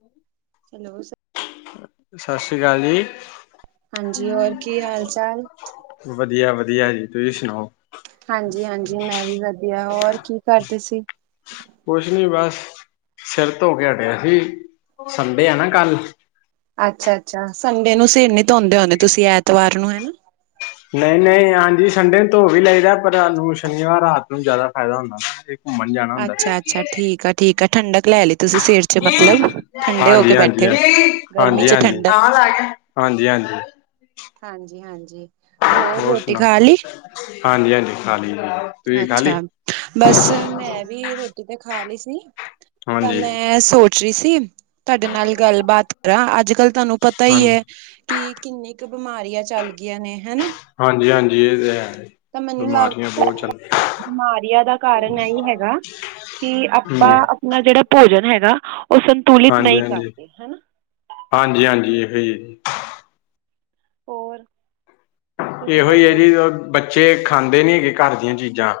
ਹੂ,,, [unintelligible] ਸਤਿ ਸ੍ਰੀ ਅਕਾਲ ਜੀ ਹਾਂਜੀ ਹੋਰ ਕੀ ਹਾਲ ਚਾਲ ਵਧੀਆ ਵਧੀਆ ਜੀ ਤੁਸੀਂ ਸੁਣਾਓ ਹਾਂਜੀ ਹਾਂਜੀ ਮੈਂ ਵੀ ਵਧੀਆ ਹੋਰ ਕੀ ਕਰਦੇ ਸੀ। ਕੁਛ ਨੀ ਬਸ ਸਿਰ ਧੋ ਕੇ ਹਟਿਆ ਸੀ ਸੰਡੇ ਆ ਨਾ ਕੱਲ ਅੱਛਾ ਅੱਛਾ ਸੰਡੇ ਨੂੰ ਸਿਰ ਨੀ ਧੁੰਦੇ ਹਉਂਦੇ ਤੁਸੀਂ ਐਤਵਾਰ ਨੂੰ ਹਨਾ ਨਹੀਂ ਨਹੀਂ ਹਾਂਜੀ ਸੰਡੇ ਨੂੰ ਧੋ ਵੀ ਲਾਦਾ ਪਰ ਸਾਨੂੰ ਸ਼ਨੀਵਾਰ ਰਾਤ ਨੂੰ ਜ਼ਿਆਦਾ ਫਾਇਦਾ ਹੁੰਦਾ। ਘੁੰਮਣ ਜਾਣਾ ਹੁੰਦਾ ਅੱਛਾ ਹਾਂਜੀ ਅੱਛਾ ਠੀਕ ਆ ਠੀਕ ਆ ਠੰਡਕ ਲੈ ਲਈ ਤੁਸੀਂ ਸਿਰ ਚ ਮਤਲਬ ਠੰਡੇ ਹੋ ਕੇ ਹਾਂਜੀ ਹਾਂਜੀ ਬੈਠੇ ਹੋ ਗਰਮੀ ਹਾਂਜੀ ਹਾਂਜੀ ਚ ਠੰਡਕ ਹਾਂਜੀ ਹਾਂਜੀ ਹਾਂਜੀ ਹਾਂਜੀ ਹੋਰ ਰੋਟੀ ਖਾ ਸੁਣਾਓ ਲਈ ਹਾਂਜੀ ਹਾਂਜੀ ਖਾ ਲਈ ਮੈਂ ਅੱਛਾ ਬਸ ਮੈਂ ਵੀ ਰੋਟੀ ਤੇ ਖਾ ਲਈ ਸੀ। ਤਾਂ ਹਾਂਜੀ ਮੈਂ ਸੋਚ ਰਹੀ ਸੀ ਤੁਹਾਡੇ ਨਾਲ ਗੱਲਬਾਤ ਕਰਾਂ ਅੱਜ ਕੱਲ ਤੁਹਾਨੂੰ ਪਤਾ ਹੀ ਹਾਂਜੀ ਹੈ ਕਿ ਕਿੰਨੀ ਕੁ ਬਿਮਾਰੀਆਂ ਚੱਲ ਗਈਆਂ ਨੇ ਹਨਾ। ਹਾਂਜੀ ਹਾਂਜੀ ਇਹ ਤੇ ਹੈ ਤਾਂ ਮੈਨੂੰ ਲੱਗ ਬਿਮਾਰੀਆਂ ਬਹੁਤ ਚੱਲੀ ਪਈਆ। ਬਿਮਾਰੀਆਂ ਦਾ ਕਾਰਨ ਨਹੀਂ ਹੈਗਾ ਕਿ ਹਾਂਜੀ ਆਪਾਂ। ਨਾ ਜਿਹੜਾ ਭੋਜਨ ਹੈਗਾ ਉਹ ਸਾਨੂੰ। ਹਾਂਜੀ ਹਾਂਜੀ ਹਾਂਜੀ ਹਾਂਜੀ ਇਹੋ ਹੀ ਹੈ। ਹੋਰ। ਤੁਸੀਂ ਇਹੋ ਹੀ ਹੈ ਦੱਸੋ ਜੀ ਬੱਚੇ ਖਾਂਦੇ ਨੀ ਹੈਗੇ ਘਰ ਦੀਆਂ ਚੀਜ਼ਾਂ।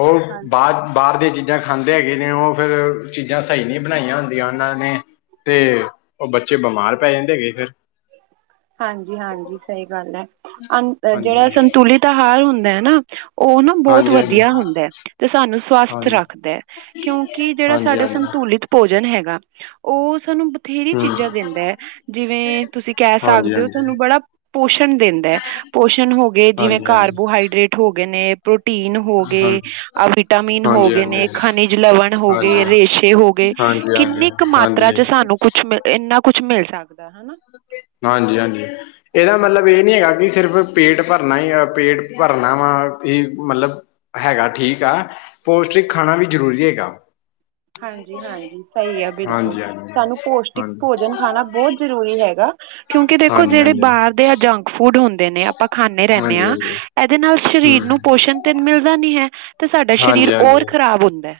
ਉਹ ਹਾਂਜੀ ਬਾਹਰ ਬਾਹਰ ਦੀਆਂ ਚੀਜ਼ਾਂ। ਚੀਜ਼ਾਂ ਖਾਂਦੇ ਹੈਗੇ ਨੇ ਉਹ ਫਿਰ ਚੀਜ਼ਾਂ ਸਹੀ ਨਹੀਂ ਬਣਾਈਆਂ ਹੁੰਦੀਆਂ ਉਹਨਾਂ ਨੇ। ਤੇ ਉਹ ਬੱਚੇ ਬਿਮਾਰ ਪੈ ਜਾਂਦੇ ਹੈਗੇ ਫਿਰ। ਹਾਂਜੀ ਹਾਂਜੀ ਸਹੀ ਗੱਲ ਹੈ ਅ ਜਿਹੜਾ ਹਾਂਜੀ ਸੰਤੁਲਿਤ ਆਹਾਰ ਹੁੰਦਾ ਹੈ ਨਾ। ਉਹ ਨਾ ਬਹੁਤ ਹਾਂਜੀ ਹਾਂਜੀ ਵਧੀਆ ਹੁੰਦਾ ਤੇ ਸਾਨੂੰ ਸਵਸਥ ਹਾਂਜੀ ਰੱਖਦਾ ਹੈ। ਕਿਉਂਕਿ ਜਿਹੜਾ ਹਾਂਜੀ ਸਾਡਾ ਹਾਂਜੀ ਸੰਤੁਲਿਤ। ਭੋਜਨ ਹੈਗਾ ਉਹ ਸਾਨੂੰ ਬਥੇਰੀ ਹੂੰ ਚੀਜ਼ਾਂ ਦਿੰਦਾ ਹੈ ਜਿਵੇਂ ਤੁਸੀਂ ਕਹਿ। ਹਾਂਜੀ ਸਕਦੇ ਹੋ ਹਾਂਜੀ ਸਾਨੂੰ ਬੜਾ ਪੋਸ਼ਣ ਦਿੰਦਾ ਹੈ ਪੋਸ਼ਣ ਹੋ ਗਏ ਜਿਵੇਂ ਹਾਂਜੀ ਕਾਰਬੋਹਾਈਡਰੇਟ। ਹੋ ਗਏ ਨੇ। ਪ੍ਰੋਟੀਨ ਹੋ ਹਾਂਜੀ ਹਾਂ ਗਏ ਆ ਵਿਟਾਮਿਨ ਹੋ ਹਾਂਜੀ ਹਾਂਜੀ ਗਏ ਨੇ ਹਾਂਜੀ ਖਣਿਜ ਲਵਣ ਹੋ ਗਏ ਰੇਸ਼ੇ ਹੋ ਗਏ। ਹਾਂਜੀ ਹਾਂਜੀ ਕਿੰਨੀ ਕੁ ਮਾਤਰਾ ਹਾਂਜੀ ਚ ਸਾਨੂੰ ਕੁਛ ਮ ਇੰਨਾ ਕੁਛ ਮਿਲ ਸਕਦਾ ਹਨਾ। ਹਾਂਜੀ ਹਾਂਜੀ। ਇਹਦਾ ਮਤਲਬ ਇਹ ਨੀ ਹੈਗਾ ਕਿ ਸਿਰਫ਼ ਪੇਟ ਭਰਨਾ ਹੀ ਪੇਟ ਭਰਨਾ ਵਾ ਹੀ ਮਤਲਬ। ਹੈਗਾ ਠੀਕ ਆ ਪੋਸਟਿਕ ਖਾਣਾ ਵੀ ਜ਼ਰੂਰੀ ਹੈਗਾ। ਹਾਂਜੀ ਹਾਂਜੀ ਸਹੀ ਆ ਬਿਲਕੁਲ ਹਾਂਜੀ ਹਾਂਜੀ ਸਾਨੂੰ ਪੋਸ਼ਟਿਕ ਹਾਂਜੀ ਭੋਜਨ। ਖਾਣਾ ਬਹੁਤ ਜਰੂਰੀ ਹੈਗਾ ਕਿਉਂਕਿ ਦੇਖੋ ਹਾਂਜੀ ਜਿਹੜੇ ਹਾਂਜੀ ਹਾਂਜੀ ਬਾਹਰ ਦੇ ਆ ਜੰਕ ਫੂਡ ਹੁੰਦੇ। ਨੇ ਆਪਾਂ ਖਾਂਦੇ ਰਹਿੰਦੇ ਹਾਂਜੀ ਹਾਂ ਹਮ ਇਹਦੇ ਨਾਲ ਸਰੀਰ ਨੂੰ ਪੋਸ਼ਣ ਤੇ ਮਿਲਦਾ ਨੀ ਹੈ। ਤੇ ਸਾਡਾ ਸਰੀਰ ਹਾਂਜੀ ਹਾਂਜੀ ਹੋਰ ਖਰਾਬ ਹੁੰਦਾ।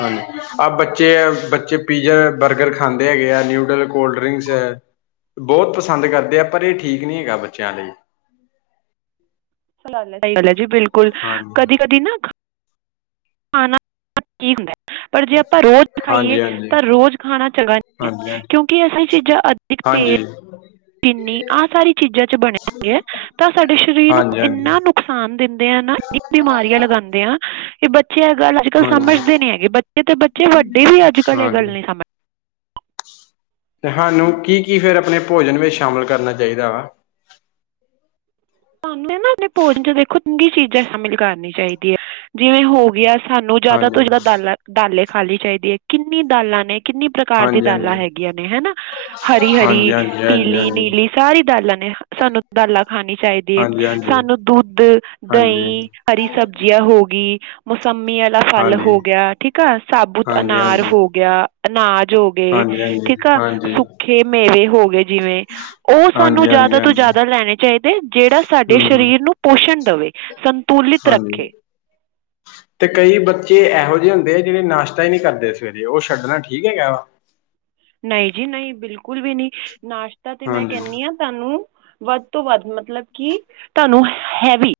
ਹਾਂਜੀ ਆਹ ਬੱਚੇ ਬੱਚੇ ਪੀਜ਼ਾ ਬਰਗਰ ਖਾਂਦੇ ਹੈਗੇ ਆ ਨਿਊਡਲ, ਕੋਲਡ ਡਰਿੰਕਸ। ਬਹੁਤ ਪਸੰਦ ਕਰਦੇ ਆ ਪਰ ਇਹ ਠੀਕ ਨਹੀਂ ਹੈਗਾ ਬੱਚਿਆਂ ਲਈ। ਸਹੀ ਗੱਲ ਜੀ ਬਿਲਕੁਲ ਹਾਂਜੀ ਕਦੀ ਕਦੀ ਨਾ ਖਾਣਾ। ਠੀਕ ਹੁੰਦਾ ਪਰ ਜੇ ਆਪਾਂ ਰੋਜ਼ ਖਾਈਏ ਹਾਂਜੀ ਹਾਂਜੀ ਤਾਂ ਰੋਜ਼ ਖਾਣਾ ਚੰਗਾ ਨਹੀਂ ਹੈ। ਹਾਂਜੀ ਕਿਉਂਕਿ ਅਸੀਂ ਇਹ ਚੀਜ਼ਾਂ ਅਧਿਕ ਤੇਲ। [unintelligible] ਨਹੀਂ ਆਹ ਸਾਰੀ ਚੀਜ਼ਾਂ ਚ ਬਣਿਆ ਹੋਇਆ ਹੈ ਤਾਂ ਸਾਡੇ ਸਰੀਰ ਨੂੰ ਹਾਂਜੀ ਇੰਨਾ। ਨੁਕਸਾਨ ਦਿੰਦੇ ਆ ਨਾ ਬਿਮਾਰੀਆਂ ਲਗਾਂਦੇ ਆ ਇਹ ਬੱਚੇ ਐ ਗੱਲ। ਅੱਜ ਕੱਲ ਹਾਂਜੀ ਸਮਝਦੇ ਨੀ ਹੈਗੇ ਬੱਚੇ ਤੇ ਬੱਚੇ ਵੱਡੇ ਵੀ ਅੱਜ ਕੱਲ੍ਹ ਇਹ ਗੱਲ ਹਾਂਜੀ ਨੀ ਸਮਝ। ਤੇ ਹਨੂ ਕੀ ਕੀ ਫਿਰ ਆਪਣੇ ਭੋਜਨ ਵਿੱਚ ਸ਼ਾਮਿਲ ਕਰਨਾ ਚਾਹੀਦਾ ਵਾ। ਸਾਨੂੰ ਤੇ ਨਾ ਆਪਨੇ ਭੋਜਨ ਚ ਦੇਖੋ ਚੰਗੀ ਚੀਜ਼ਾਂ ਸ਼ਾਮਿਲ ਕਰਨੀ ਚਾਹੀਦੀ ਹੈ ਜਿਵੇਂ ਹੋ ਗਿਆ। ਸਾਨੂੰ ਜ਼ਿਆਦਾ ਹਾਂਜੀ ਤੋਂ ਜਿਆਦਾ ਦਾਲਾਂ ਦਾਲੇ ਖਾਨੀ ਚਾਹੀਦੀ ਹੈ ਕਿੰਨੀ ਦਾਲਾਂ ਨੇ ਕਿੰਨੀ‌। ਪ੍ਰਕਾਰ ਦੀ ਹਾਂਜੀ ਦਾਲਾਂ ਹਾਂਜੀ ਹੈਗੀਆਂ ਨੇ ਹਨਾ ਹਰੀ ਹਾਂਜੀ ਹਰੀ ਹਾਂਜੀ ਪੀਲੀ ਹਾਂਜੀ ਨੀਲੀ। ਸਾਰੀ ਦਾਲਾਂ ਨੇ ਸਾਨੂੰ ਦਾਲਾਂ ਖਾਨੀ ਚਾਹੀਦੀ ਏ ਹਾਂਜੀ ਹਾਂਜੀ ਸਾਨੂੰ ਦੁੱਧ, ਹਾਂਜੀ ਦਹੀਂ। ਹਰੀ ਸਬਜ਼ੀਆਂ ਹੋ ਗਈ। ਮੌਸੰਮੀ ਵਾਲਾ ਫਲ ਹਾਂਜੀ ਹੋ ਗਿਆ ਠੀਕ ਆ ਸਾਬੁਤ ਹਾਂਜੀ ਅਨਾਰ ਹਾਂਜੀ ਹੋ ਗਿਆ, ਅਨਾਜ ਹੋ ਗਿਆ ਗਏ ਹਾਂਜੀ ਹਾਂਜੀ ਹਾਂਜੀ ਠੀਕਾ ਹਾਂਜੀ ਸੁੱਕੇ ਮੇਵੇ ਹੋ ਗਏ ਜਿਵੇਂ ਉਹ ਸਾਨੂੰ ਹਾਂਜੀ ਹਾਂਜੀ ਜ਼ਿਆਦਾ ਤੋਂ ਹਾਂਜੀ ਜ਼ਿਆਦਾ ਲੈਨੇ ਚਾਹੀਦੇ ਜਿਹੜਾ ਸਾਡੇ ਹਮ ਸ਼ਰੀਰ ਨੂੰ ਪੋਸ਼ਨ ਦਵੇ। ਹਾਂਜੀ। [inaudible] ਤੇ ਕਈ ਬੱਚੇ ਇਹੋ ਜਿਹੇ ਹੁੰਦੇ ਆ ਜਿਹੜੇ ਨਾਸ਼ਤਾ ਹੀ ਨਹੀਂ ਕਰਦੇ ਸਵੇਰੇ ਉਹ ਛੱਡਣਾ ਠੀਕ ਹੈਗਾ ਵਾ। ਨਹੀਂ ਜੀ ਨਹੀਂ ਬਿਲਕੁਲ ਵੀ ਨਹੀਂ ਨਾਸ਼ਤਾ ਤੇ ਮੈਂ ਹਾਂਜੀ ਕੈਹਨੀ ਆ ਸਾਨੂੰ ਵੱਧ ਤੋਂ ਵੱਧ ਮਤਲਬ ਕਿ ਤਹਾਨੂੰ ਹੈਵੀ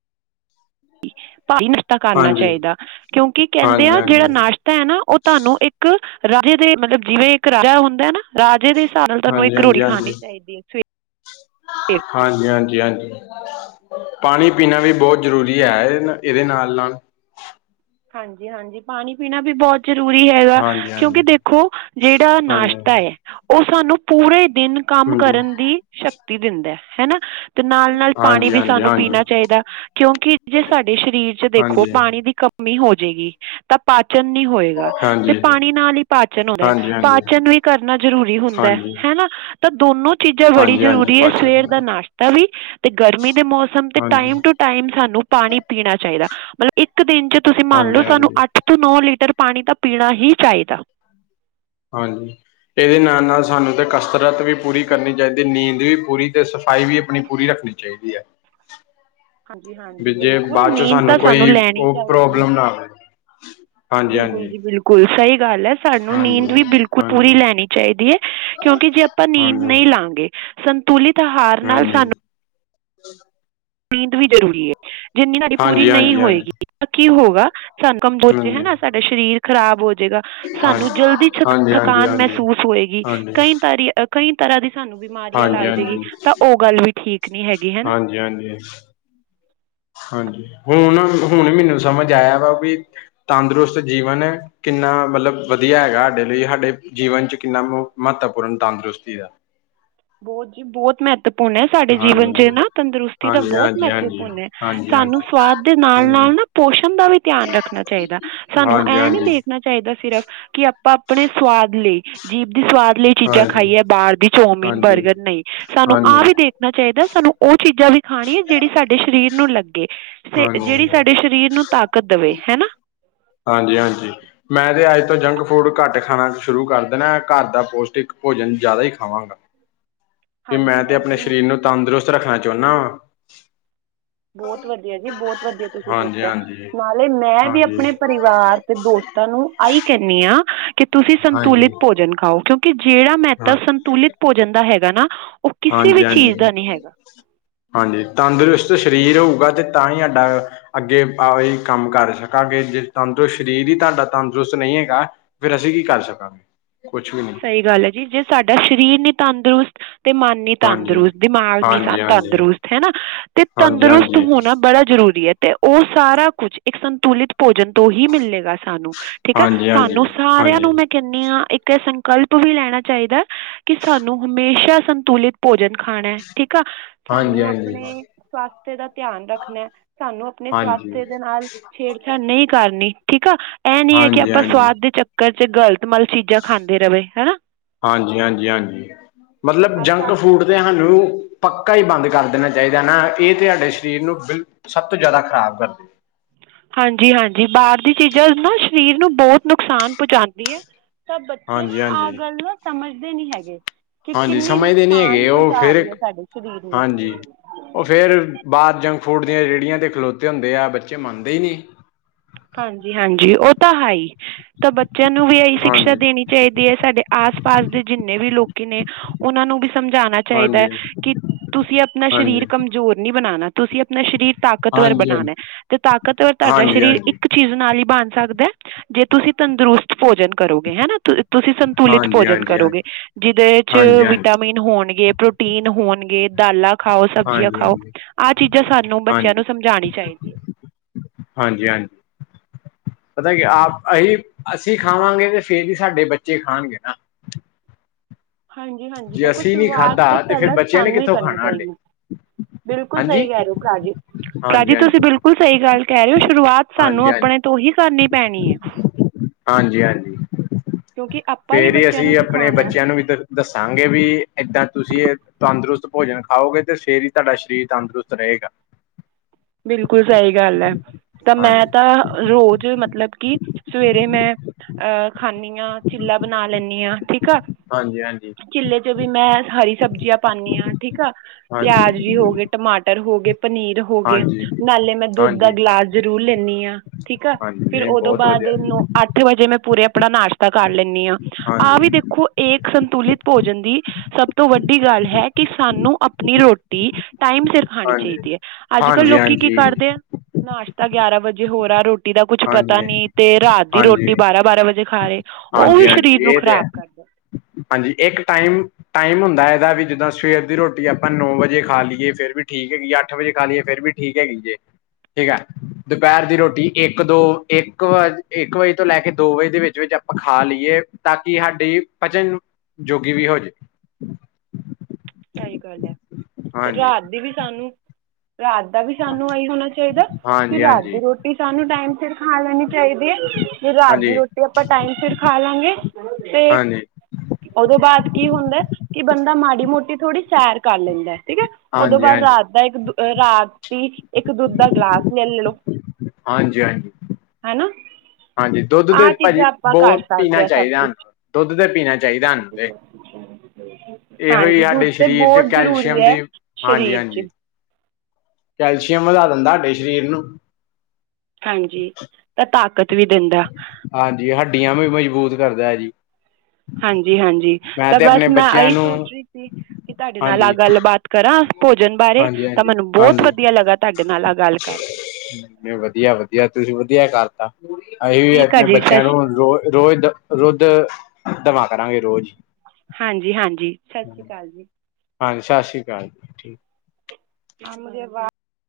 ਭਾਰੀ ਨਸ਼ਤਾ ਕਰਨਾ ਹਾਂਜੀ ਚਾਹੀਦਾ ਕਿਓਂਕਿ ਕਹਿੰਦੇ ਆ ਹਾਂਜੀ ਜਿਹੜਾ ਹਾਂਜੀ ਨਾਸ਼ਤਾ ਤਾਂ ਹੈ ਨਾ ਉਹ ਤੁਹਾਨੂੰ ਇੱਕ ਰਾਜੇ ਦੇ ਮਤਲਬ ਜਿਵੇਂ ਇੱਕ ਰਾਜਾ ਹੁੰਦਾ ਨਾ ਰਾਜੇ ਦੇ ਹਿਸਾਬ ਨਾਲ ਤੁਹਾਨੂੰ ਹਾਂਜੀ ਇੱਕ ਰੋਤਿ ਹਾਂਜੀ ਹਾਂਜੀ ਖਾਨੀ ਚਾਹੀਦੀ ਏ ਹਾਂਜੀ ਹਾਂਜੀ ਹਾਂਜੀ ਪਾਣੀ ਪੀਣਾ ਵੀ ਬਹੁਤ ਜ਼ਰੂਰੀ ਅਐ ਇਹਦੇ ਨਾਲ ਨਾਲ ਹਾਂਜੀ ਹਾਂਜੀ ਪਾਣੀ ਪੀਣਾ ਵੀ ਬਹੋਤ ਜ਼ਰੂਰੀ ਹੈਗਾ ਹਾਂਜੀ ਹਾਂਜੀ ਕਿਉਂਕਿ ਦੇਖੋ ਜਿਹੜਾ ਹਾਂਜੀ ਨਾਸ਼ਤਾ ਏ ਓਹ ਸਾਨੂੰ ਪੂਰੇ ਦਿਨ ਕੰਮ ਕਰਨ ਦੀ ਸ਼ਕਤੀ ਦਿੰਦਾ ਹੈਨਾ ਤੇ ਨਾਲ ਨਾਲ ਪਾਣੀ ਹਾਂਜੀ ਵੀ ਸਾਨੂੰ ਹਾਂਜੀ ਪੀਨਾ ਚਾਹੀਦਾ ਕਿਉਂਕਿ ਜੇ ਸਾਡੇ ਸ਼ਰੀਰ ਚ ਦੇਖੋ ਹਾਂਜੀ ਹਾਂਜੀ ਪਾਣੀ ਦੀ ਕਮੀ ਹੋਜੇਗੀ ਤਾ ਪਾਚਨ ਨੀ ਹੋਏਗਾ ਤੇ ਹਾਂਜੀ ਹਾਂਜੀ ਹਾਂਜੀ ਪਾਣੀ ਨਾਲ ਹੀ ਪਾਚਨ ਹੂਂਦੈ ਹਾਂਜੀ ਪਾਚਨ ਵੀ ਕਰਨਾ ਜ਼ਰੂਰੀ ਹੁੰਦੈ ਹਾਂਜੀ ਹਨਾ ਤਾਂ ਦੋਨੋ ਚੀਜ਼ਾਂ ਬੜੀ ਹਾਂਜੀ ਹਾਂਜੀ ਜ਼ਰੂਰੀ ਏ ਪਾਚਨ ਸਵੇਰ ਦਾ ਪ੍ਰਣਾਲੀ ਨਾਸ਼ਤਾ ਵੀ ਤੇ ਗਰਮੀ ਦੇ ਮੌਸਮ ਤੇ ਹਾਂਜੀ ਟਾਈਮ ਟੂ ਟਾਈਮ ਸਾਨੂੰ ਪਾਣੀ ਪੀਣਾ ਚਾਹੀਦਾ ਮਤਲਬ ਇੱਕ ਦਿਨ ਚ ਤੁਸੀ ਮੰਨ ਹਾਂਜੀ ਲਓ ਸਾਨੂੰ ਹਾਂਜੀ ਅੱਠ ਤ ਨੌ ਲੀਟਰ ਪਾਣੀ ਤਾਂ ਪੀਣਾ ਹੀ ਚਾਹੀਦੈ। ਹਾਂਜੀ ਇਹਦੇ ਨਾਲ ਨਾਲ ਸਾਨੂੰ ਤੇ ਕਸਰਤ ਵੀ ਪੂਰੀ ਕਰਨੀ ਚਾਹੀਦੀ ਨੀਂਦ ਵੀ ਪੂਰੀ ਤੇ ਸਫ਼ਾਈ ਵੀ ਆਪਣੀ ਪੂਰੀ ਰੱਖਣੀ ਚਾਹੀਦੀ ਆ ਹਾਂਜੀ ਹਾਂਜੀ ਵੀ ਜੇ ਬਿਲਕੁਲ ਬਾਅਦ ਚ ਨੀਂਦ ਤਾਂ ਸਾਨੂੰ ਕੋਈ ਲੈਣੀ ਓਹ ਚਾਹੀਦੀ ਹੈ ਪ੍ਰੋਬਲਮ ਨਾ ਆਵੇ ਹਾਂਜੀ ਹਾਂਜੀ ਗੁਲ ਸਹੀ ਗੱਲ ਐ ਸਾਨੂੰ ਨੀਂਦ ਵੀ ਹਾਂਜੀ ਬਿਲਕੁਲ ਪੂਰੀ ਹਾਂਜੀ ਲੈਨੀ ਚਾਹੀਦੀ ਹੈ ਕਿਉਂਕਿ ਜੇ ਆਪਾਂ ਨੀਂਦ ਹਾਂਜੀ ਨਹੀਂ ਲਾਂਗੇ ਸੰਤੁਲਿਤ ਆਹਾਰ ਨਾਲ ਹਾਂਜੀ ਸਾਨੂੰ ਨੀਂਦ ਵੀ ਜ਼ਰੂਰੀ ਏ ਜਿੰਨੀ ਸਾਡੀ ਪੂਰੀ ਹਾਂਜੀ ਨਹੀਂ ਹਾਂਜੀ ਹੋਏਗੀ ਕੀ ਹੋਊਗਾ ਸਾਨੂੰ ਕੰਬੋਜ ਹਾਂਜੀ ਹੈਨਾ ਸਾਡਾ ਸ਼ਰੀਰ ਖਰਾਬ ਹੋਜਏਗਾ। ਸਾਨੂੰ ਹਾਂਜੀ ਜਲਦੀ ਛ ਹਾਂਜੀ ਹਾਂਜੀ ਹਾਂਜੀ ਥਕਾਨ ਹਾਂਜੀ ਮਹਿਸੂਸ ਹੋਏਗੀ ਹਾਂਜੀ ਕਈ ਤਾਰੀ ਕਈ ਤਰ੍ਹਾਂ ਦੀ ਸਾਨੂੰ ਬਿਮਾਰੀਆਂ ਹਾਂਜੀ ਹਾਂਜੀ ਲੱਗ ਜੇਗੀ ਤਾਂ ਉਹ ਗੱਲ ਵੀ ਠੀਕ ਨੀ ਹੈਗੀ। ਹੈ ਨਾ ਹਾਂਜੀ ਹਾਂਜੀ ਹਾਂਜੀ ਹੁਨ ਹੁਨ ਮੈਨੂੰ ਸਮਝ ਆਇਆ ਵਾ ਵੀ ਤੰਦਰੁਸਤ ਜੀਵਨ ਕਿੰਨਾ ਮਤਲਬ ਵਧੀਆ ਹੈਗਾ ਹਾਡੇ ਲਈ ਸਾਡੇ ਜੀਵਨ ਚ ਕਿੰਨਾ ਮਹੱਤਵਪੂਰਨ ਤੰਦਰੁਸਤੀ ਦਾ ਬਹੋਤ ਜੀ ਬਹੋਤ ਮਹਿ ਮਹੱਤਵਪੂਰਨ ਹੈ, ਸਾਡੇ ਜੀਵਨ ਹਾਂਜੀ ਚ ਨਾ ਤੰਦਰੁਸਤੀ ਦਾ ਹਾਂਜੀ ਬਹੁਤ ਹਾਂਜੀ ਹਾਂਜੀ ਮਹੱਤਵਪੂਰਨ ਹੈ, ਹਾਂਜੀ ਹਾਂਜੀ ਸਾਨੂੰ ਸਵਾਦ ਦੇ ਨਾਲ ਨਾਲ ਹਾਂਜੀ ਨਾ ਪੋਸ਼ਣ ਦਾ ਵੀ ਧਿਆਨ ਰੱਖਣਾ ਚਾਹੀਦਾ, ਸਾਨੂੰ ਹਾਂਜੀ ਇਹ ਨੀ ਹਾਂਜੀ ਦੇਖਣਾ ਚਾਹੀਦਾ, ਸਿਰਫ ਕਿ ਆਪਾ ਆਪਣੇ ਸਵਾਦ ਲਈ ਜੀਭ ਦੀ ਸਵਾਦ ਲਈ ਚੀਜ਼ਾਂ ਹਾਂਜੀ ਖਾਈਏ ਬਾਹਰ ਦੀ ਚੌਮਮੀਨ ਹਾਂਜੀ ਬਰਗਰ ਨਹੀਂ ਸਾਨੂੰ ਆਹ ਹਾਂਜੀ ਵੀ ਦੇਖ ਚਾਹੀਦਾ ਸਾਨੂੰ ਉਹ ਚੀਜ਼ਾਂ ਵੀ ਖਾਣੀ ਆ, ਜਿਹੜੀ ਸਾਡੇ ਸ਼ਰੀਰ ਨੂੰ ਲੱਗੇ ਸ ਹਾਂਜੀ ਜਿਹੜੀ ਹਾਂਜੀ ਸਾਡੇ ਸਰੀਰ ਨੂੰ ਤਾਕਤ ਦਵੇ ਹੈ ਨਾ। ਹਾਂਜੀ ਹਾਂਜੀ ਮੈਂ ਤੇ ਅੱਜ ਤੋਂ ਜੰਕ ਫੂਡ ਘੱਟ ਖਾਣਾ ਸ਼ੁਰੂ ਕਰ ਦੇਣਾ ਘਰ ਦਾ ਪੌਸ਼ਟਿਕ ਭੋਜਨ ਜ਼ਿਆਦਾ ਹੀ ਖਾਵਾਂਗਾ [unintelligible] ਕਿ ਮੈਂ ਤੇ ਆਪਣੇ ਹਾਂਜੀ ਸ਼ਰੀਰ ਨੂੰ ਤੰਦਰੁਸਤ ਰੱਖਣਾ ਚਾਉਂਨਾ ਵਾਂ। ਬਹੁਤ ਵਧੀਆ ਜੀ ਬਹੁਤ ਵਧੀਆ ਤੁਸੀਂ ਹਾਂਜੀ ਸੋਚਿਆ, ਹਾਂਜੀ ਨਾਲੇ ਮੈਂ ਵੀ ਹਾਂਜੀ ਆਪਣੇ ਪਰਿਵਾਰ ਪਰਿਵਾਰ ਤੇ ਦੋਸਤਾਂ ਨੂੰ ਆਹੀ ਕਹਿਨੀ ਆ, ਕਿ ਤੁਸੀਂ ਹਾਂਜੀ ਸੰਤੁਲਿਤ ਭੋਜਨ ਖਾਓ ਕਿਉਂ ਕਿ ਜਿਹੜਾ ਹਾਂ ਮਹੱਤਵ ਸੰਤੁਲਿਤ ਭੋਜਨ ਦਾ ਹੈਗਾ ਨਾ, ਉਹ ਕਿਸੇ ਵੀ ਹਾਂਜੀ ਚੀਜ਼ ਹਾਂਜੀ ਦਾ ਨਹੀਂ ਹੈਗਾ। ਹਾਂਜੀ ਤੰਦਰੁਸਤ ਸਰੀਰ ਹੋਊਗਾ, ਤੇ ਤਾਂ ਹੀ ਆਡਾ ਅੱਗੇ ਆ ਹੀ ਕੰਮ ਕਰ ਸਕਾਂਗੇ, ਜੇ ਤੰਦਰੁਸਤ ਸਰੀਰ ਹੀ ਤੁਹਾਡਾ ਤੰਦਰੁਸਤ ਨਹੀਂ ਹੈਗਾ। ਫਿਰ ਅਸੀਂ ਕੀ ਕਰ ਸਕਾਂਗੇ, ਕੁਛ ਵੀ ਨਹੀਂ। ਸਹੀ ਗੱਲ ਹੈ ਜੀ, ਜੇ ਸਾਡਾ ਸ਼ਰੀਰ ਨੀ ਤੰਦਰੁਸਤ ਤੇ ਮਨ ਨੀ ਹਾਂਜੀ ਤੰਦਰੁਸਤ ਦਿਮਾਗ ਨੀ ਸਾ ਹਾਂਜੀ ਹਾਂਜੀ ਹਾਂਜੀ ਤੰਦਰੁਸਤ ਹੈਨਾ, ਤੇ ਤੰਦਰੁਸਤ ਹਾਂਜੀ ਹੋਣਾ ਬੜਾ ਜ਼ਰੂਰੀ ਹੈ ਤੇ ਉਹ ਸਾਰਾ ਕੁਛ ਇੱਕ ਸੰਤੁਲਿਤ ਭੋਜਨ ਤੋਂ ਹੀ ਮਿਲੇਗਾ ਸਾਨੂੰ। ਠੀਕ ਆ ਹਾਂਜੀ ਹਾਂਜੀ ਸਾਨੂੰ ਸਾਰਿਆਂ ਹਾਂਜੀ ਨੂੰ ਮੈਂ ਕਹਿਨੀ ਆ ਇੱਕ ਕਲਪ ਵੀ ਲੈਣਾ ਚਾਹੀਦਾ, ਕਿ ਸਾਨੂੰ ਹਮੇਸ਼ਾ ਸੰਤੁਲਿਤ ਭੋਜਨ ਖਾਣਾ ਹੈ ਠੀਕ ਆ। ਸਾਨੂੰ ਹਾਂਜੀ-ਹਾਂਜੀ। ਆਪਣੇ ਸਵਾਸਥ ਦਾ ਧਿਆਨ ਰੱਖਣਾ, ਸਾਨੂੰ ਆਪਣੇ ਹਾਂਜੀ, ਸਵਾਸਥ ਦੇ ਨਾਲ ਛੇੜਛਾੜ ਨਹੀਂ ਕਰਨੀ ਠੀਕ ਆ, ਇਹ ਨੀ ਹੈ ਕਿ, ਹਾਂਜੀ, ਹਾਂਜੀ, ਆਪਾਂ ਸਵਾਦ ਦੇ ਚੱਕਰ ਚ ਗ਼ਲਤ ਮਲਤ ਚੀਜ਼ਾਂ ਖਾਂਦੇ ਰਵੇ ਹੈ ਨਾ ਹਾਂਜੀ-ਹਾਂਜੀ-ਹਾਂਜੀ ਮਤਲਬ ਆਸਾ ਜੰਕ ਫੂਡ। ਸਾਨੂੰ ਪੱਕਾ ਹੀ ਬੰਦ ਕਰ ਦੇਣਾ ਚਾਹੀਦਾ ਨਾ, ਇਹ ਤੁਹਾਡੇ ਸਰੀਰ ਨੂੰ ਬਿਲਕੁਲ ਸਭ ਤੋਂ ਜ਼ਿਆਦਾ ਖ਼ਰਾਬ ਕਰਦੇ। ਹਾਂਜੀ-ਹਾਂਜੀ, ਬਾਹਰ ਦੀ ਚੀਜ਼ਾਂ ਨਾ ਸਰੀਰ ਨੂੰ ਬਹੁਤ ਨੁਕਸਾਨ ਪਹੁੰਚਾਉਂਦੀ ਹੈ। ਤਾਂ ਬੱਚੇ ਹਾਂਜੀ-ਹਾਂਜੀ, ਆਹ ਹਾਂਜੀ ਗੱਲ ਨੂੰ ਸਮਝਦੇ ਨੀ ਹੈਗੇ। ਕਿ ਹਾਂਜੀ ਕਿੰਨੀ ਸਮਝਦੇ ਨੀ ਨੁਕਸਾਨ ਹੈਗੇ ਕੁਝ ਓ ਆ ਰਹੀ ਫੇਰ ਹੈ, ਸਾਡੇ ਸਰੀਰ ਨੂੰ। ਬਾਹਰ ਜੰਕ ਫੂਡ ਦੀਆਂ ਰੇਹੜੀਆਂ ਤਾਂ ਖਲੋਤੇ ਹੁੰਦੇ ਆ, ਬੱਚੇ ਮੰਨਦੇ ਹੀ ਨਹੀਂ। ਹਾਂਜੀ, ਹਾਂਜੀ, ਉਹ ਤਾਂ ਹੈ ਹੀ, ਤਾਂ ਬੱਚਿਆਂ ਨੂੰ ਵੀ ਇਹੀ ਸ਼ਿਕਸ਼ਾ ਹਾਂਜੀ, ਦੇਣੀ। ਚਾਹੀਦੀ ਹੈ ਸਾਡੇ ਆਸ ਪਾਸ ਦੇ, ਜਿੰਨੇ ਵੀ ਲੋਕੀ ਨੇ ਉਹਨਾਂ ਨੂੰ ਵੀ ਸਮਝਾਣਾ ਚਾਹੀਦਾ ਹੈ ਹਾਂਜੀ, ਕਿ, ਤੁਸੀਂ ਆਪਣਾ ਹਾਂਜੀ, ਸਰੀਰ ਕਮਜ਼ੋਰ ਨਹੀਂ ਬਣਾਉਣਾ ਤੁਸੀਂ ਆਪਣਾ ਸਰੀਰ ਤਾਕ ਤਾਕਤਵਰ ਬਣਾਉਣਾ ਹਾਂਜੀ-ਹਾਂਜੀ, ਹੈ, ਤੇ ਤਾਕਤਵਰ ਤੁਹਾਡਾ ਸਰੀਰ ਹਾਂਜੀ-ਹਾਂਜੀ। ਹਾਂਜੀ-ਹਾਂਜੀ, ਇੱਕ ਚੀਜ਼ ਨਾਲ ਹੀ ਬਣ ਸਕਦਾ ਹੈ, ਜੇ ਤੁਸੀਂ ਤੰਦਰੁਸਤ ਭੋਜਨ ਕਰੋਗੇ ਹਨਾ। ਤੁਸੀਂ ਸੰਤੁਲਿਤ ਭੋਜਨ ਹਾਂਜੀ, ਹਾਂਜੀ-ਹਾਂਜੀ, ਕਰੋਗੇ, ਜਿਹਦੇ ਚ ਹਾਂਜੀ-ਹਾਂਜੀ, ਵਿਟਾਮਿਨ ਹੋਣਗੇ ਪ੍ਰੋ ਟੀਨ ਹੋਣਗੇ ਦਾਲਾ ਖਾਓ ਸਬਜ਼ੀਆਂ ਖਾਓ, ਹਾਂਜੀ, ਆਹ ਚੀਜ਼ਾਂ ਸਾਨੂੰ ਬੱਚਿਆਂ ਨੂੰ ਸਮਝਾਉਣੀ ਚਾਹੀਦੀ ਹੈ। ਹਾਂਜੀ-ਹਾਂਜੀ। ਪਤਾ ਕੀ ਆਪ ਅਸੀਂ-ਅਸੀਂ ਖਾਵਾਂਗੇ, ਤੇ ਫੇਰ ਹੀ ਸਾਡੇ ਬੱਚੇ ਖਾਣਗੇ ਨਾ। ਹਾਂਜੀ, ਹਾਂਜੀ, ਜੇ ਦੇਖੋ ਅਸੀਂ ਨੀ ਸ਼ੁਰੂਆਤ ਖਾਧਾ ਤੇ ਫੇਰ ਪਹਿਲਾਂ ਬੱਚਿਆਂ ਨੇ ਸਾਨੂੰ ਹੀ ਕਿੱਥੋਂ ਕਰਨੀ ਖਾਣਾ ਹਾਡੇ ਪਏਗੀ। ਬਿਲਕੁਲ ਸਹੀ ਹਾਂਜੀ, ਕਹਿ ਰਹੇ ਹੋ, ਭਰਾ ਜੀ ਭਰਾ ਜੀ ਤੁਸੀਂ ਹਾਂਜੀ-ਹਾਂਜੀ। ਬਿਲਕੁਲ ਕੁ ਸਹੀ ਗੱਲ ਕਹਿ ਰਹੇ ਹੋ, ਸ਼ੁਰੂਆਤ ਸਾਨੂੰ ਹਾਂਜੀ-ਹਾਂਜੀ, ਆਪਣੇ ਤੋਂ ਹੀ ਕਰਨੀ ਪੈਣੀ ਹੈ। ਹਾਂਜੀ-ਹਾਂਜੀ। ਕਿਉਂਕਿ ਆਪਾਂ ਫੇਰ ਹੀ ਬੱਚਿਆਂ ਨੂੰ ਅਸੀਂ ਆਪਣੇ ਸਿਖਾਉਣਾ ਹੈ। ਬੱਚਿਆਂ ਨੂੰ ਵੀ ਦ ਦੱਸਾਂਗੇ, ਵੀ ਏਦਾਂ ਤੁਸੀਂ ਤੰਦਰੁਸਤ ਭੋਜਨ ਖਾਓਗੇ, ਤੇ ਫੇਰ ਹੀ ਤੁਹਾਡਾ ਸਰੀਰ ਤੰਦਰੁਸਤ ਰਹੇਗਾ। [unintelligible] ਬਿਲਕੁਲ ਸਹੀ ਗੱਲ ਹੈ, ਤਾਂ ਮੈਂ ਹਾਂਜੀ। ਤਾਂ ਰੋਜ਼ ਮਤਲਬ ਕਿ ਸਵੇਰੇ ਮੈਂ ਅਹ ਖਾਂਦੀ ਹਾਂ, ਚਿੱਲਾ ਬਣਾ ਲੈਂਦੀ ਹਾਂ ਠੀਕ ਆ। ਹਾਂਜੀ, ਹਾਂਜੀ। ਚਿਲੇ ਚ ਵੀ ਮੈਂ ਹਰੀ ਸਬਜ਼ੀਆਂ ਪਾਨੀ ਆ ਠੀਕ ਆ, ਹਾਂਜੀ, ਪਿਆਜ ਵੀ ਹੋ ਗਏ। ਟਮਾਟਰ ਹੋ ਗਏ ਪਨੀਰ ਹੋ ਗਏ ਹਾਂਜੀ। ਹਾਂਜੀ। ਨਾਲੇ ਮੈਂ, ਦੁੱਧ ਦਾ ਹਾਂਜੀ ਗਿਲਾਸ ਜ਼ਰੂਰ ਲੈਂਣੀ ਹਾਂ, ਠੀਕ ਆ, ਹਾਂਜੀ ਫਿਰ ਨਹੀਂ ਉਹਦੋਂ ਬਹੁਤ ਬਾਅਦ ਵਧੀਆ ਨ ਅੱਠ ਵਜੇ, ਮੈਂ ਪੂਰੇ ਆਪਣਾ ਨਾਸ਼ਤਾ ਕਰ ਲੈਂਣੀ ਆ। ਆਹ ਹਾਂਜੀ, ਵੀ ਦੇਖੋ, ਏਕ ਸੰਤੁਲਿਤ ਭੋਜਨ ਦੀ ਸਭ ਤੋਂ ਵੱਡੀ ਗੱਲ ਹੈ, ਕਿ ਸਾਨੂੰ ਆਪਣੀ ਰੋਟੀ ਟਾਈਮ ਸਿਰ ਖਾਣੀ ਹਾਂਜੀ। ਚਾਹੀਦੀ ਹੈ। ਅੱਜ ਕੱਲ੍ਹ ਹਾਂਜੀ-ਹਾਂਜੀ, ਲੋਕੀ ਕੀ ਕਰਦੇ ਆ, ਨਾਸ਼ਤਾ ਗਿਆਰਾਂ ਵਜੇ ਹੋਰ ਆ ਰਿਹਾ ਰੋ ਏ ਦਾ ਕੁਛ ਪਤਾ ਹਾਂਜੀ, ਨਈ, ਤੇ ਰਾਤ ਦੀ ਹਾਂਜੀ, ਰੋਟੀ ਬਾਰਾਂ ਬਾਰਾਂ ਵਜੇ ਖਾ, ਲਈ ਉਹ ਵੀ ਸਰੀਰ ਹਾਂਜੀ-ਹਾਂਜੀ ਨੂੰ ਇਹ ਤੇ ਖ਼ਰਾਬ ਹੈ। ਕਰਦਾ ਹਾਂਜੀ, ਇੱਕ ਟਾਈਮ ਟਾਈਮ ਹੁੰਦਾ, ਇਹਦਾ ਵੀ ਜਿੱਦਾਂ ਸਵੇਰ ਦੀ ਰੋਟੀ ਆਪਾਂ ਨੌ ਵਜੇ ਖਾ ਲਈਏ, ਫੇਿਰ ਵੀ ਠੀਕ ਹੈਗੀ ਅੱਠ ਵਜੇ ਖਾ ਲਈਏ, ਫਿਰ ਵੀ ਠੀਕ ਹੈਗੀ ਜੇ, ਠੀਕ ਹੈ ਦੁਪਹਿਰ ਦੀ, ਰੋਟੀ ਇੱਕ ਦੋ ਇੱਕ ਵਜੇ ਤੋਂ ਲੈ ਕੇ ਦੋ ਵਜੇ ਦੇ ਵਿੱਚ--ਵਿੱਚ ਆਪਾਂ ਖਾ ਲਈਏ, ਤਾਂ ਕਿ ਸਾਡੀ ਪਚਨ ਜੋਗੀ, ਵੀ ਹੋ ਜਾਵੇ। ਸਹੀ ਗੱਲ ਹੈ, ਤੇ ਹਾਂਜੀ ਰਾਤ ਦੀ ਵੀ ਸਾਨੂੰ ਰਾਤ ਦਾ ਵੀ, ਸਾਨੂੰ ਇਹੀ ਹੋਣਾ ਚਾਹੀਦਾ ਕਿ, ਹਾਂਜੀ ਰਾਤ ਦੀ ਹਾਂਜੀ ਰੋਟੀ ਕਿ ਸਾਨੂੰ, ਟਾਈਮ ਸਿਰ ਖਾ ਲੈਣੀ ਚਾਹੀਦੀ ਏ। ਜੇ ਰਾਤ ਦੀ ਹਾਂਜੀ ਰੋਟੀ, ਆਪਾਂ ਟਾਈਮ ਫਿਰ ਖਾ, ਲਾਂਗੇ ਤੇ ਹਾਂਜੀ ਹਾਂਜੀ ਉਹਦੋਂ ਬਾਅਦ ਕੀ ਹੁੰਦਾ, ਕਿ ਬੰਦਾ, ਮਾੜੀ ਮੋਟੀ ਥੋੜ੍ਹੀ ਸੈਰ ਕਰ, ਲੈਂਦਾ ਠੀਕ ਹੈ, ਉਦੋਂ ਹਾਂਜੀ ਬਾਅਦ ਰਾਤ ਨੂੰ ਇੱਕ ਦੁੱਧ ਦਾ ਗਿਲਾਸ ਲੈ ਲਓ ਹਾਂਜੀ ਹਾਂਜੀ,। ਹੈ ਨਾ ਹਾਂਜੀ, ਦੁੱਧ ਤੇ ਆਹ ਭਾਜੀ ਚੀਜ਼ਾਂ ਆਪਾਂ ਕਰ ਬਹੁਤ ਸਕਦੇ ਪੀਣਾ ਹਾਂ ਸਭ ਚਾਹੀਦਾ, ਕੁਛ ਦੁੱਧ ਤੇ ਪੀਣਾ ਚਾਹੀਦਾ ਅੱਛਾ [inaudible] ਇਹੋ ਹੀ, ਸਾਡੇ ਸਰੀਰ ਚ ਕੈਲਸ਼ੀਅਮ ਹੈ ਦੀ ਹਾਂਜੀ ਸਰੀਰ ਹਾਂਜੀ 'ਚ ਕੈਲਸ਼ੀਅਮ ਵਧਾ ਦਿੰਦਾ, ਸਾਡੇ ਸਰੀਰ ਨੂੰ। ਹਾਂਜੀ, ਤਾਂ ਤਾਕਤ ਵੀ ਦਿੰਦਾ ਹਾਂਜੀ, ਹੱਡੀਆਂ ਵੀ ਮਜ਼ਬੂਤ, ਕਰਦਾ ਹੈ ਜੀ ਹਾਂਜੀ ਹਾਂਜੀ ਮੈਂ ਤਾਂ ਤੇ ਬਸ ਆਪਣੇ ਮੈਂ ਬੱਚਿਆਂ ਇਹੀ ਨੂੰ ਸੋਚ ਰਹੀ ਸੀ, ਕਿ ਤੁਹਾਡੇ ਨਾਲ ਆਹ, ਹਾਂਜੀ ਗੱਲਬਾਤ ਕਰਾਂ ਭੋਜਨ ਬਾਰੇ, ਹਾਂਜੀ ਤਾਂ ਹਾਂਜੀ ਮੈਨੂੰ ਬਹੁਤ ਹਾਂਜੀ ਵਧੀਆ ਲੱਗਾ ਤੁਹਾਡੇ ਨਾਲ ਆ ਗੱਲ, ਕਰਕੇ ਨਹੀਂ, ਵਧੀਆ ਵਧੀਆ ਤੁਸੀਂ ਵਧੀਆ ਕਰਤਾ, ਅਸੀਂ ਵੀ ਠੀਕ ਆ ਆਪਣੇ ਜੀ ਸਤਿ ਬੱਚਿਆਂ ਸ਼੍ਰੀ ਨੂੰ, ਅਕਾਲ ਰੋ ਰੋਜ਼ ਦੁਧ, ਦਵਾਾਂ ਕਰਾਂਗੇ ਰੋਜ਼ ਹਾਂਜੀ ਹਾਂਜੀ ਸਤਿ ਸ਼੍ਰੀ ਅਕਾਲ ਜੀ। ਹਾਂਜੀ, ਸਤਿ ਸ਼੍ਰੀ ਅਕਾਲ ਅੰਬ ਦੇ ਬਾਗ